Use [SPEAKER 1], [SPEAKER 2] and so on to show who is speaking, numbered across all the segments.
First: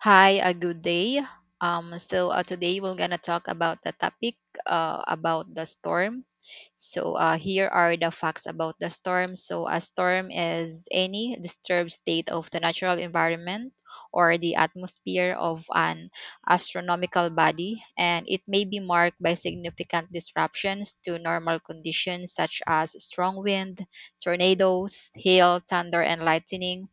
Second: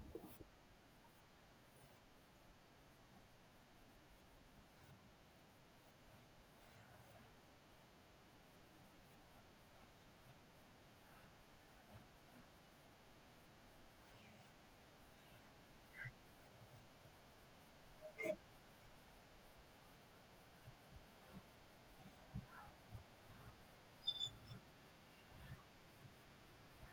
[SPEAKER 1] Hi, a good day. So today we're gonna talk about the topic about the storm. So here are the facts about the storm. So a storm is any disturbed state of the natural environment or the atmosphere of an astronomical body, and it may be marked by significant disruptions to normal conditions such as strong wind, tornadoes, hail, thunder, and lightning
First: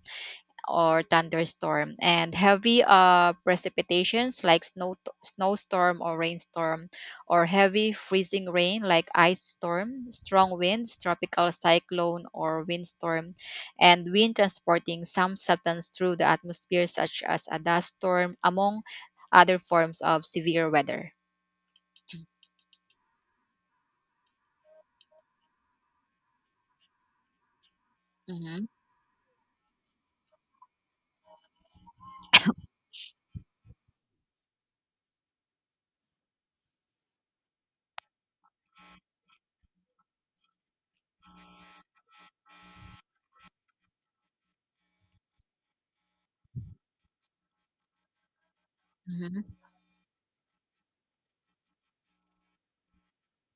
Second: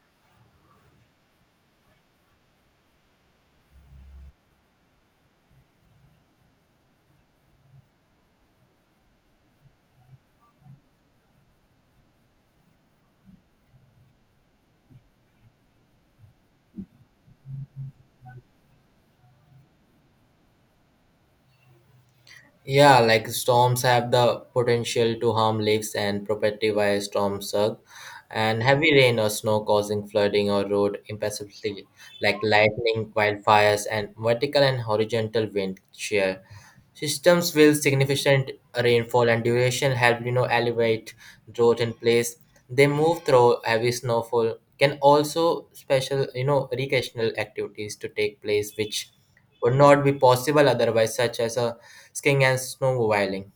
[SPEAKER 1] or thunderstorm and heavy precipitations like snowstorm or rainstorm, or heavy freezing rain like ice storm, strong winds, tropical cyclone or windstorm, and wind transporting some substance through the atmosphere such as a dust storm, among other forms of severe weather.
[SPEAKER 2] Yeah, like storms have the potential to harm lives and property via storm surge and
[SPEAKER 1] Mhm.
[SPEAKER 2] heavy rain or snow causing flooding or road impassability, like lightning, wildfires, and vertical and horizontal wind shear. Systems with significant rainfall and duration help elevate drought in place. They move through heavy snowfall. Can also special recreational activities to take place which
[SPEAKER 1] Mhm.
[SPEAKER 2] would not be possible otherwise, such as a skiing and snowmobiling.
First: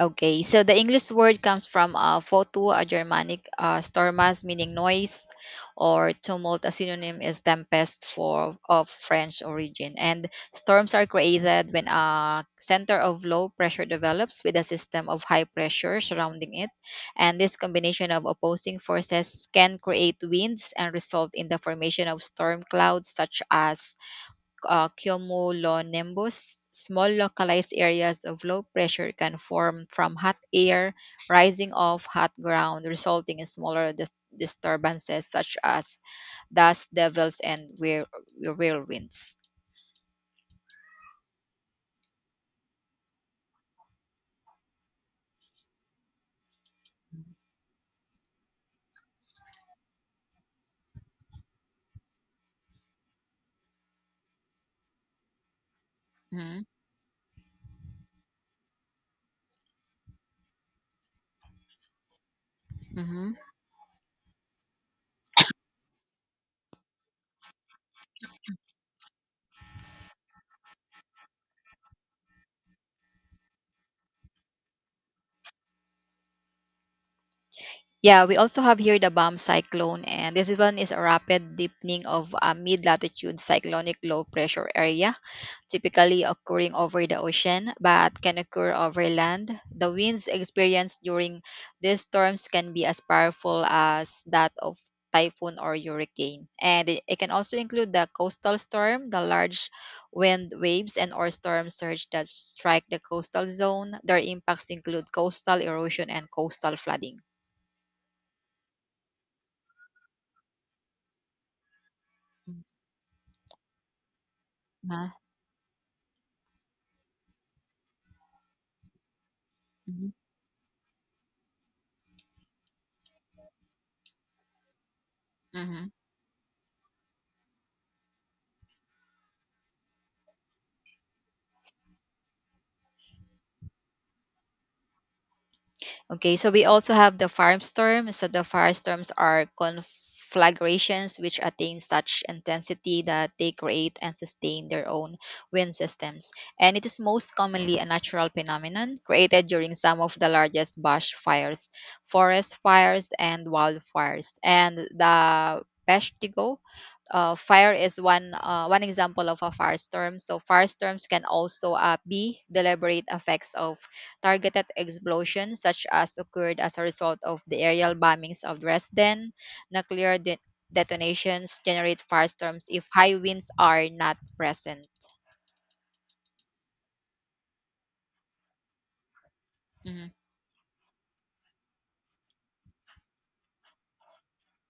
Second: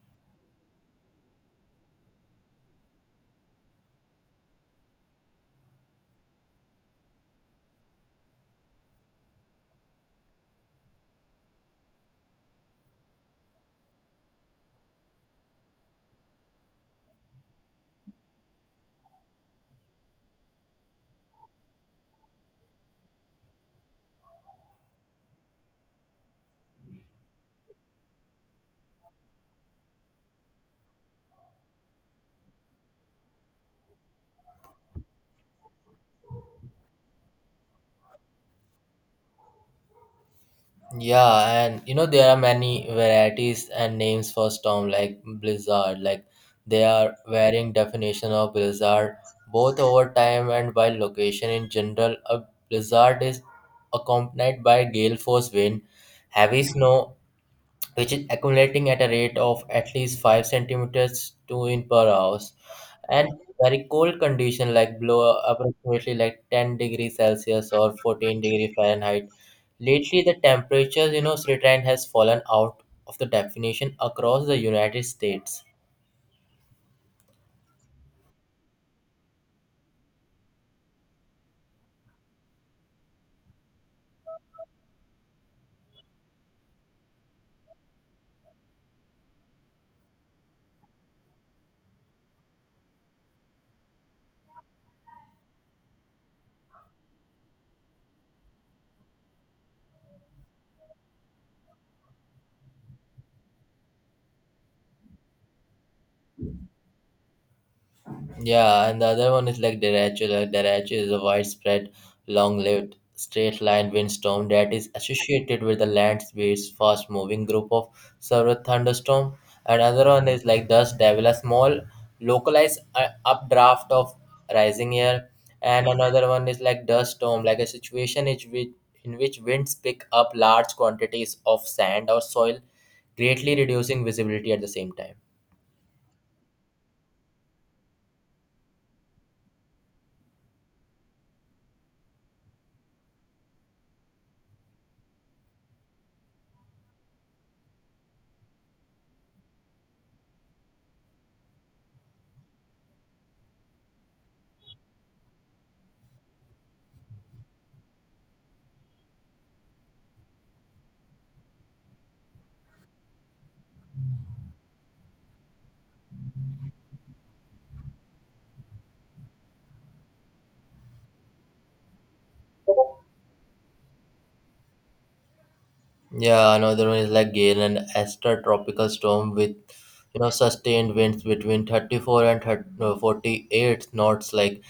[SPEAKER 1] Okay, so the English word comes from photo, a Germanic stormas, meaning noise or tumult. A synonym is tempest, for of French origin. And storms are created when a center of low pressure develops with a system of high pressure surrounding it. And this combination of opposing forces can create winds and result in the formation of storm clouds, such as cumulonimbus. Small localized areas of low pressure can form from hot air rising off hot ground, resulting in smaller disturbances such as dust devils and whirlwinds.
[SPEAKER 2] Yeah, and there are many varieties and names for storm like blizzard. Like they are varying definition of blizzard both over time and by location. In general, a blizzard is accompanied by gale force wind, heavy
[SPEAKER 1] Mhm.
[SPEAKER 2] snow, which is accumulating at a rate of at least 5 centimeters to in per hour, and
[SPEAKER 1] Mhm.
[SPEAKER 2] very cold condition like below approximately like 10 degrees Celsius or 14-degree Fahrenheit. Lately, the temperatures, retrend has fallen out of the definition across the United States.
[SPEAKER 1] Yeah, we also have here the bomb cyclone, and this one is a rapid deepening of a mid latitude cyclonic low pressure area typically occurring over the ocean but can occur over land. The winds experienced during these storms can be as powerful as that of typhoon or hurricane. And it can also include the coastal storm, the large wind waves and or storm surge that strike the coastal zone. Their impacts include coastal erosion and coastal flooding.
[SPEAKER 2] Yeah, and the other one is like Derecho. Like derecho is a widespread, long-lived, straight-line windstorm that is
[SPEAKER 1] Mhm.
[SPEAKER 2] associated with the land speed's fast-moving group of several thunderstorm. Another
[SPEAKER 1] Mhm.
[SPEAKER 2] one is like Dust Devil, a small, localized updraft of rising air. And
[SPEAKER 1] Mhm.
[SPEAKER 2] another one is like dust storm, like a situation in which winds pick up large quantities of sand or soil, greatly reducing visibility at the same time.
[SPEAKER 1] Okay, so we also have the firestorm. So the firestorms are conflagrations which attain such intensity that they create and sustain their own wind systems. And it is most commonly a natural phenomenon created during some of the largest bush fires, forest fires, and wildfires. And the Peshtigo fire is one example of a firestorm. So firestorms can also be deliberate effects of targeted explosions, such as occurred as a result of the aerial bombings of Dresden. Nuclear detonations generate firestorms if high winds are not present.
[SPEAKER 2] Yeah, another one is like Gale and Esther tropical storm with
[SPEAKER 1] Mhm.
[SPEAKER 2] sustained winds between 34 and 30, 48 knots like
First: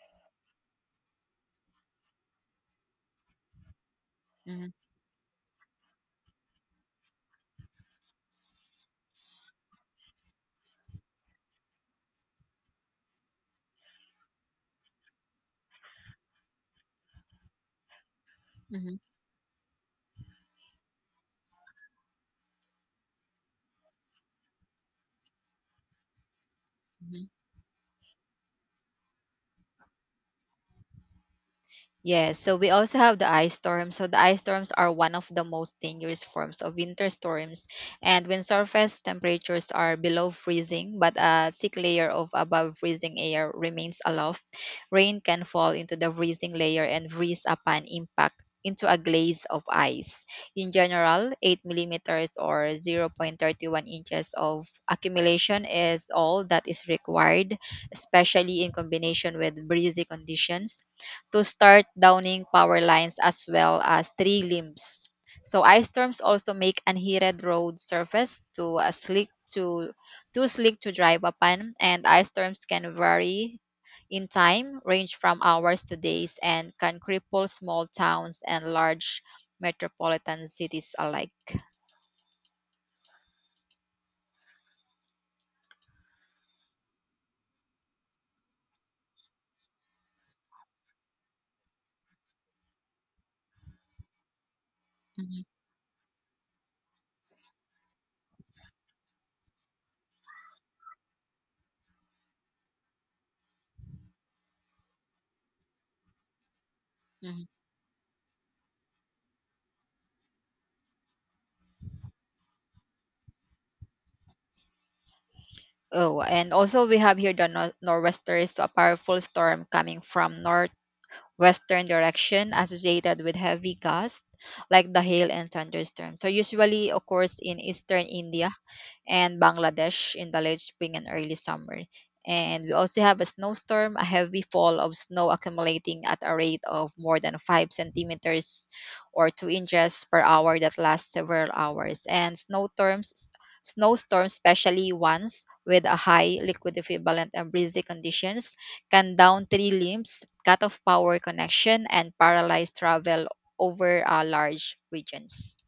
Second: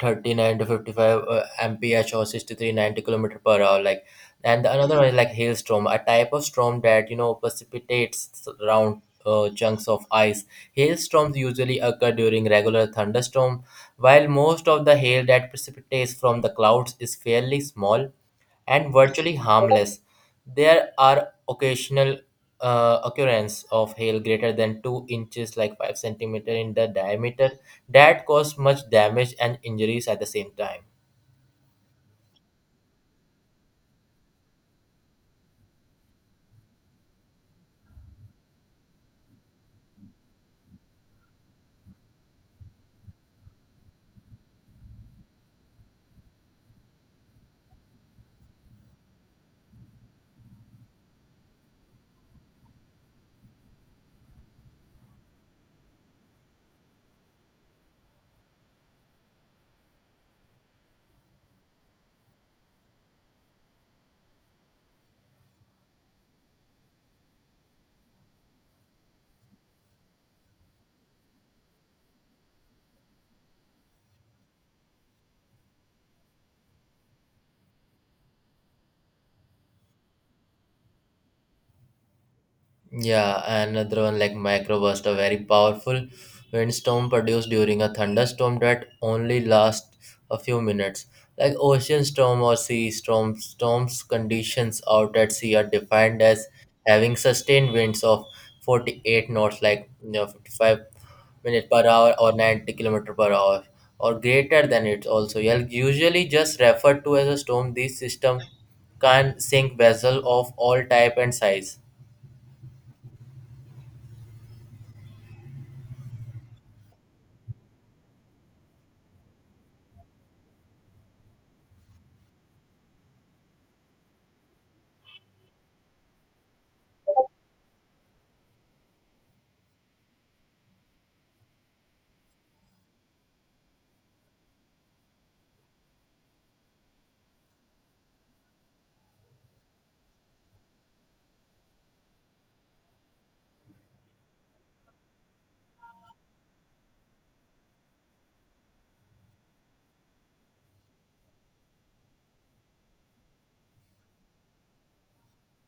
[SPEAKER 2] 39 to 55 mph or 63 90 kilometer per hour. Like, and
[SPEAKER 1] Mhm.
[SPEAKER 2] the another one is like hailstorm, a type of storm that precipitates round chunks of ice. Hailstorms usually occur during regular thunderstorm while most of the hail that precipitates from the clouds is fairly small and
[SPEAKER 1] Mhm.
[SPEAKER 2] virtually harmless. There are occasional occurrence of hail greater than 2 inches like 5 centimeter in the
[SPEAKER 1] Mhm.
[SPEAKER 2] diameter that caused much damage and injuries at the same time.
[SPEAKER 1] Yes, so we also have the ice storms. So the ice storms are one of the most dangerous forms of winter storms. And when surface temperatures are below freezing, but a thick layer of above freezing air remains aloft, rain can fall into the freezing layer and freeze upon impact into a glaze of ice. In general, 8 millimeters or 0.31 inches of accumulation is all that is required, especially in combination with breezy conditions, to start downing power lines as well as tree limbs. So ice storms also make unheated road surface to a slick, to too slick to drive upon, and ice storms can vary in time, range from hours to days, and can cripple small towns and large metropolitan cities alike.
[SPEAKER 2] Yeah, and another one like microburst, a very powerful windstorm produced during a thunderstorm that only lasts a few minutes. Like ocean storm or sea storm, storms conditions out at
[SPEAKER 1] Mhm.
[SPEAKER 2] sea are defined as having sustained winds of 48 knots, like 55 minute per hour or 90 kilometer per hour or greater than it also, yeah, usually just referred to as a
[SPEAKER 1] Mhm.
[SPEAKER 2] storm this system can sink vessel of all type and size.
[SPEAKER 1] Oh, and also we have here the nor'westers, a powerful storm coming from north western direction associated with heavy gusts like the hail and thunderstorms. So usually occurs in eastern India and Bangladesh in the late spring and early summer. And we also have a snowstorm, a heavy fall of snow accumulating at a rate of more than 5 centimeters or 2 inches per hour that lasts several hours. And snowstorms, especially ones with a high liquid equivalent and breezy conditions, can down tree limbs, cut off power connection, and paralyze travel over large regions.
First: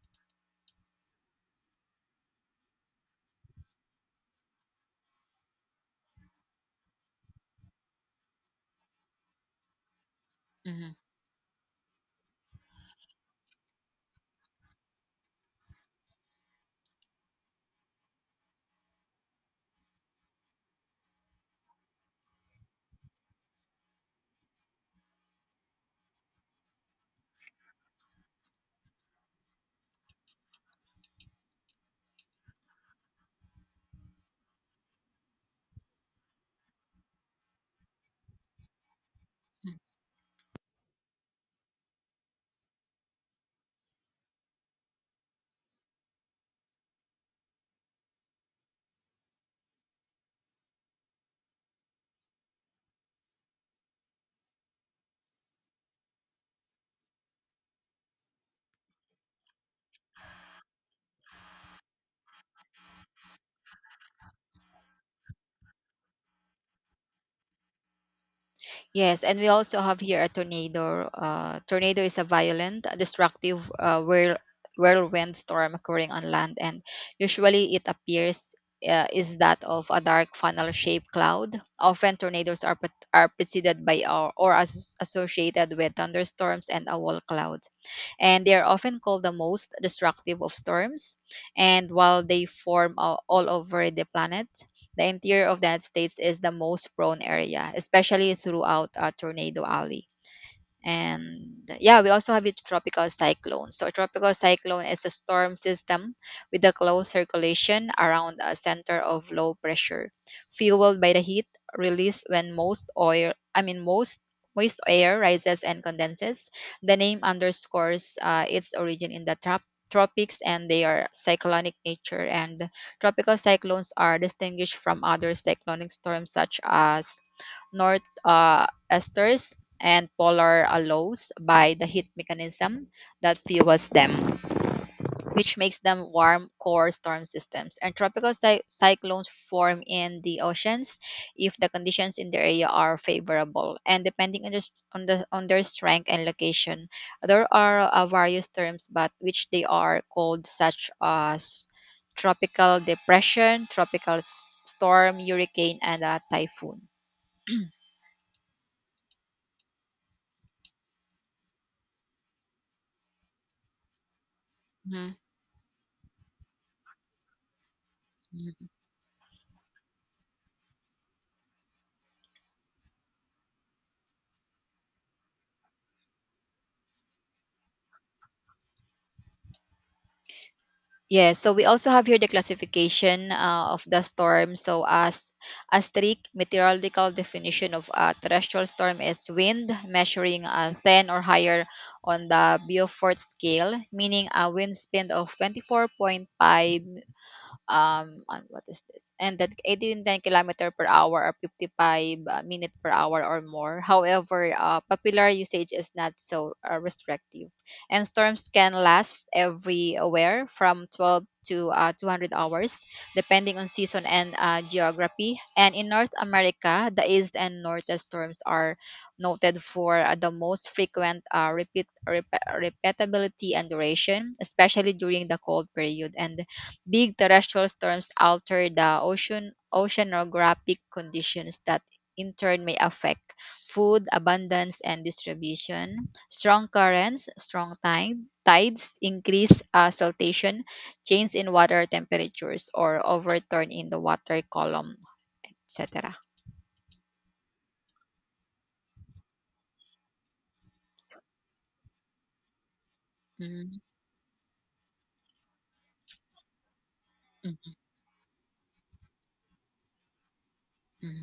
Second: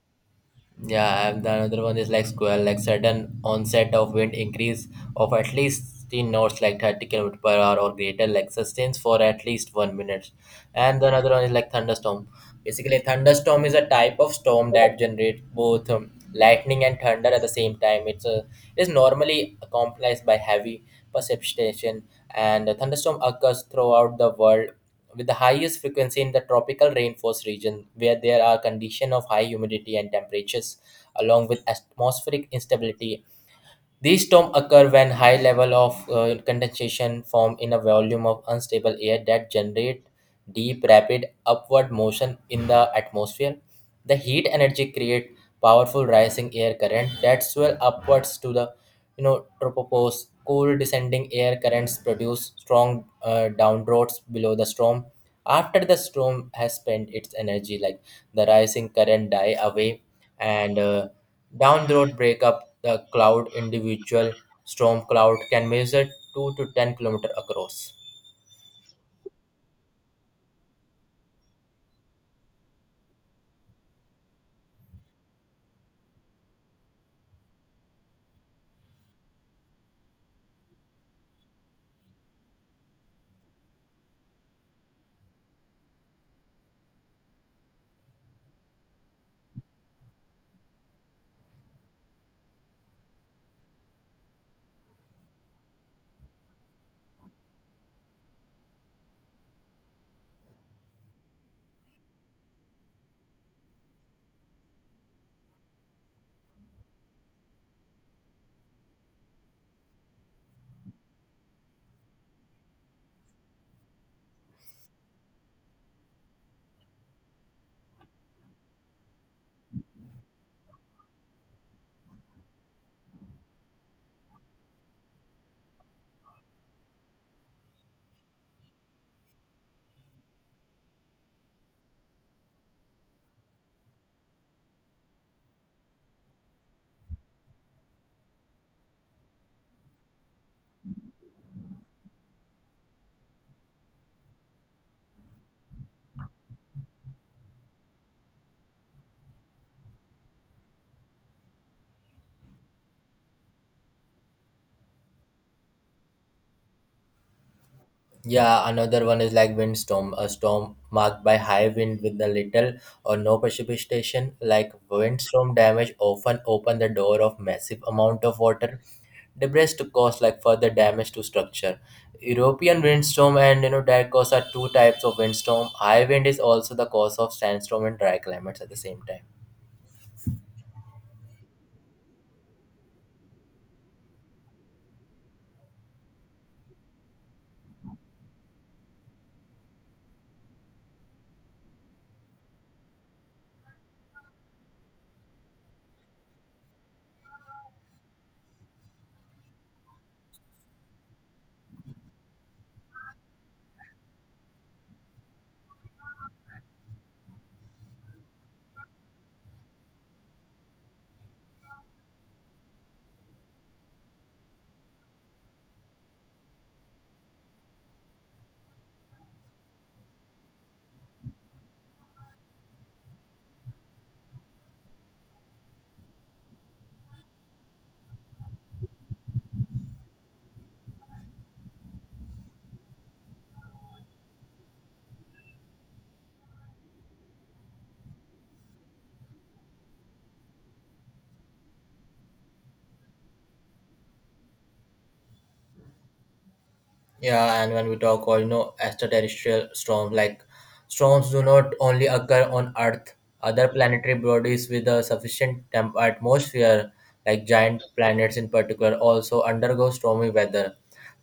[SPEAKER 2] Yeah, and the another one is like squall, like sudden onset of wind increase of at least in knots, like 30 km per hour or greater, like sustains for at least 1 minute.
[SPEAKER 1] Mhm.
[SPEAKER 2] And the another one is like thunderstorm. Basically, thunderstorm is a type of storm that generates both lightning and thunder at the same time. It is normally accomplished by heavy precipitation, and a thunderstorm occurs throughout the world with the highest frequency in the tropical rainforest region where there are conditions of high humidity and temperatures along with atmospheric instability. These storms occur when high level of condensation form in a volume of unstable air that generate deep rapid upward motion in the atmosphere. The heat energy create powerful rising air current that swell upwards to the tropopause. Cool descending air currents produce strong downdrafts below the storm. After the storm has spent its energy, like the rising current die away and downdraft break up the cloud. Individual storm cloud can measure 2 to 10 kilometer across.
[SPEAKER 1] Yes, and we also have here a tornado. Tornado is a violent, destructive whirlwind storm occurring on land, and usually it appears is that of a dark funnel-shaped cloud. Often, tornadoes are preceded by, or associated with, thunderstorms and a wall cloud, and they are often called the most destructive of storms. And while they form all over the planet, the interior of that states is the most prone area, especially throughout Tornado Alley. And yeah, we also have a tropical cyclone. So a tropical cyclone is a storm system with a close circulation around a center of low pressure, fueled by the heat released when most oil, I mean, most moist air rises and condenses. The name underscores its origin in the tropics and they are cyclonic nature, and tropical cyclones are distinguished from other cyclonic storms such as north esters and polar allows by the heat mechanism that fuels them, which makes them warm core storm systems. And tropical cyclones form in the oceans if the conditions in the area are favorable. And depending on their strength and location, there are various terms, but which they are called, such as tropical depression, tropical storm, hurricane, and a typhoon.
[SPEAKER 2] Yeah, another one is like windstorm, a storm marked by high wind with a little or no precipitation. Like
[SPEAKER 1] Mhm.
[SPEAKER 2] windstorm damage often open the door of massive amount of water, debris to cause like further damage to structure. European windstorm and dry cause are two types of windstorm. High wind is also the cause of sandstorm and dry climates at the same time.
[SPEAKER 1] Yeah, so we also have here the classification of the storm. So as a strict meteorological definition of a terrestrial storm is wind measuring 10 or higher on the Beaufort scale, meaning a wind speed of 24.5, on what is this? And that 89 kilometer per hour or 55 minute per hour or more. However, popular usage is not so restrictive, and storms can last everywhere from 12 to 200 hours, depending on season and geography. And in North America, the east and northeast storms are noted for the most frequent repeatability and duration, especially during the cold period. And big terrestrial storms alter the ocean oceanographic conditions that in turn may affect food abundance and distribution. Strong currents, tides increase saltation, change in water temperatures, or overturn in the water column, etc.
[SPEAKER 2] Yeah, and when we talk all extraterrestrial storms, like storms do not only occur on Earth. Other
[SPEAKER 1] Mhm.
[SPEAKER 2] planetary bodies with a sufficient atmosphere, like
[SPEAKER 1] Mm.
[SPEAKER 2] giant planets in particular, also undergo stormy weather.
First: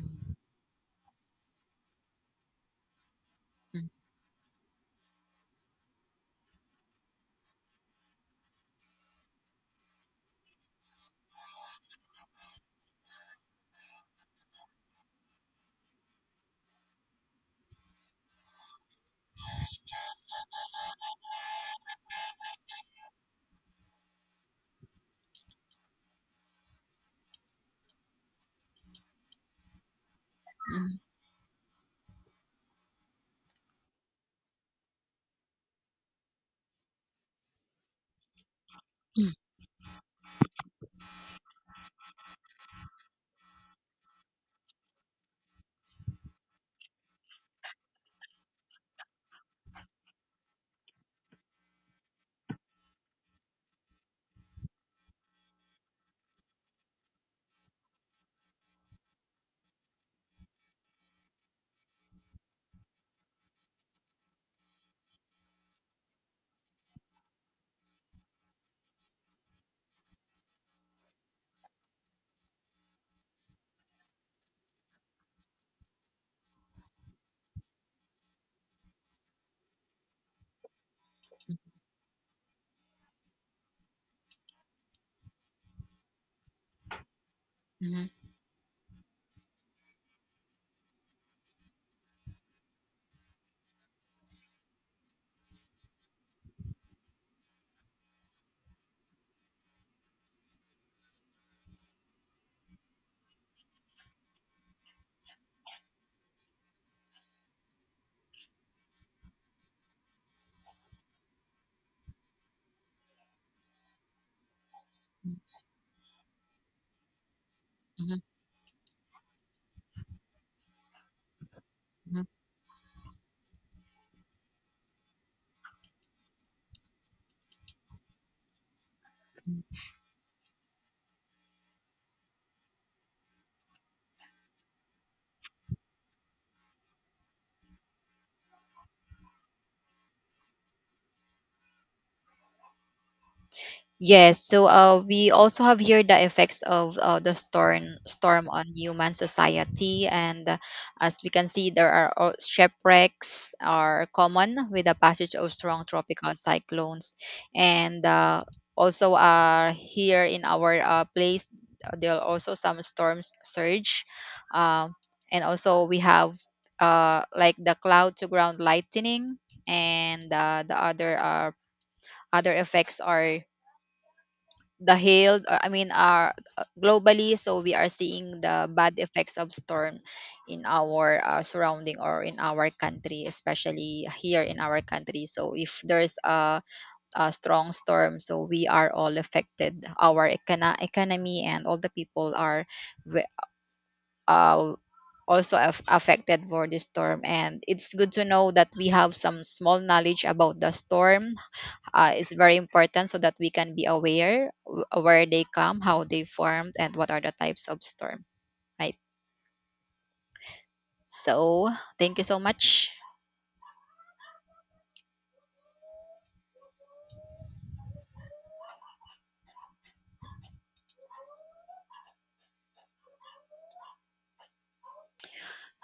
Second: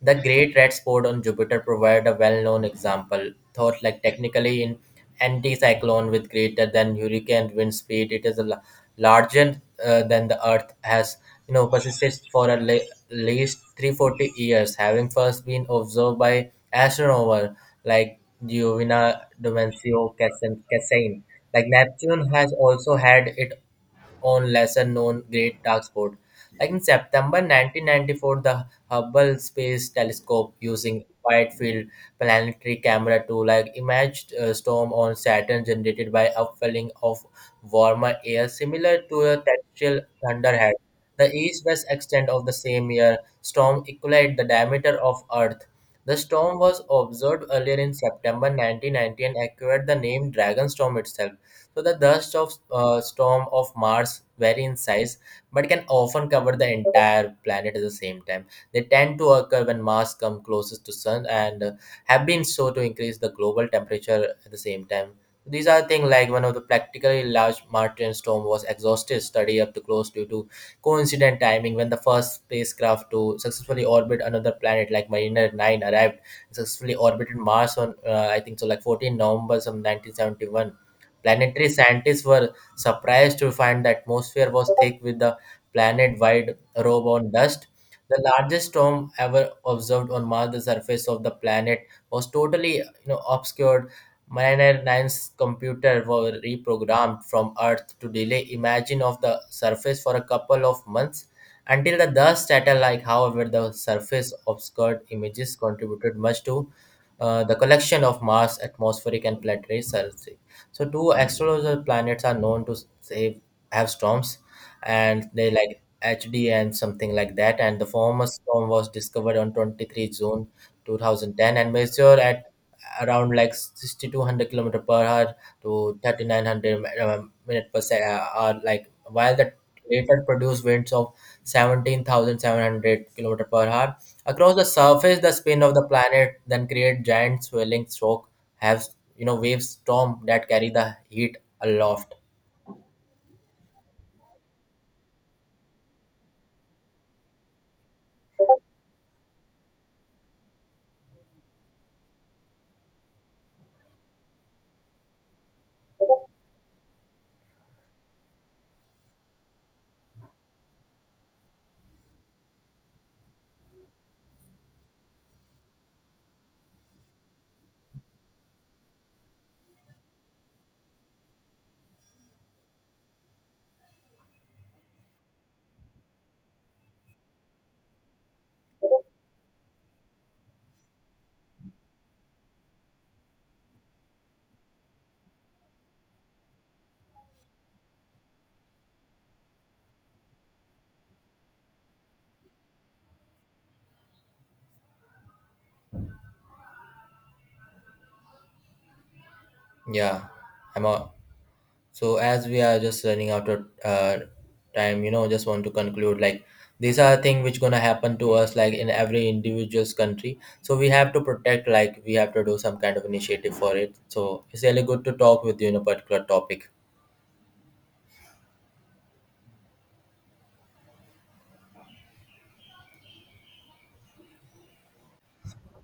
[SPEAKER 2] The great red spot on Jupiter provided a well-known example. Thought
[SPEAKER 1] Mm.
[SPEAKER 2] like technically in anticyclone with greater than hurricane wind speed, it is a larger than the Earth has persisted for at least 340 years, having first been observed by astronomers like Giovanni Domenico Cassin. Like Neptune has also had its on lesser known great dark spot. Like in September 1994, the Hubble Space Telescope using wide field planetary camera to like imaged a storm on Saturn generated by upwelling of warmer air similar to
[SPEAKER 1] Mm. Mm.
[SPEAKER 2] a terrestrial thunderhead. The east-west extent of the same year storm equaled the diameter of Earth. The storm was observed earlier in September 1990 and acquired the name Dragon Storm itself. So the dust of storm of Mars vary in size, but can often cover the entire planet at the same time. They tend to occur when Mars comes closest to Sun and have been so to increase the global temperature at the same time. These are things like one of the practically large Martian storm was exhaustive study up to close due to coincident timing when the first spacecraft to successfully orbit another planet like Mariner 9 arrived successfully orbited Mars on I think so like 14 November some 1971. Planetary scientists were surprised to find the atmosphere was thick with the planet wide robe on dust.
[SPEAKER 1] Mhm.
[SPEAKER 2] The largest storm ever observed on Mars, the surface of the planet, was totally obscured. Mariner 9's computer were reprogrammed from Earth to delay imaging of the surface for a couple of months until the dust settled. Like, however, the surface obscured images contributed much to the collection of Mars atmospheric and planetary surface. So two astrological planets are known to say have storms, and they like HD and something like that. And the
[SPEAKER 1] Mhm.
[SPEAKER 2] former storm was discovered on 23 June 2010 and
[SPEAKER 1] Mhm.
[SPEAKER 2] measured
[SPEAKER 1] Mhm.
[SPEAKER 2] at around like 6,200 kilometer per hour to 3,900 minute per second. Or like while the later produced winds of 17,700 kilometer per hour. Across the surface, the spin of the planet then creates giant swelling stroke, have wave storm that carry the heat aloft.
[SPEAKER 1] Yes, so we also have here the effects of the storm on human society, and as we can see, there are shipwrecks are common with the passage of strong tropical cyclones, and also here in our place, there are also some storms surge, uh, and also we have like the cloud to ground lightning, and the other effects are the hail, I mean, are globally, so we are seeing the bad effects of storm in our surrounding or in our country, especially here in our country. So if there's a strong storm, so we are all affected, our economy, and all the people are ve- uh, also affected for this storm. And it's good to know that we have some small knowledge
[SPEAKER 2] Yeah,
[SPEAKER 1] about the
[SPEAKER 2] I'm all.
[SPEAKER 1] storm,
[SPEAKER 2] So
[SPEAKER 1] is
[SPEAKER 2] as
[SPEAKER 1] very
[SPEAKER 2] we are just
[SPEAKER 1] important so
[SPEAKER 2] running
[SPEAKER 1] that
[SPEAKER 2] out
[SPEAKER 1] we
[SPEAKER 2] of
[SPEAKER 1] can be aware
[SPEAKER 2] time,
[SPEAKER 1] where they
[SPEAKER 2] just want to
[SPEAKER 1] come, how
[SPEAKER 2] conclude
[SPEAKER 1] they
[SPEAKER 2] like
[SPEAKER 1] formed, and
[SPEAKER 2] these
[SPEAKER 1] what
[SPEAKER 2] are
[SPEAKER 1] are the
[SPEAKER 2] things which
[SPEAKER 1] types
[SPEAKER 2] gonna
[SPEAKER 1] of
[SPEAKER 2] happen
[SPEAKER 1] storm,
[SPEAKER 2] to us like in
[SPEAKER 1] right?
[SPEAKER 2] every individual's country. So we have to protect,
[SPEAKER 1] So,
[SPEAKER 2] like we
[SPEAKER 1] thank you
[SPEAKER 2] have
[SPEAKER 1] so
[SPEAKER 2] to do some
[SPEAKER 1] much.
[SPEAKER 2] kind of initiative for it. So it's really good to talk with you in a particular topic.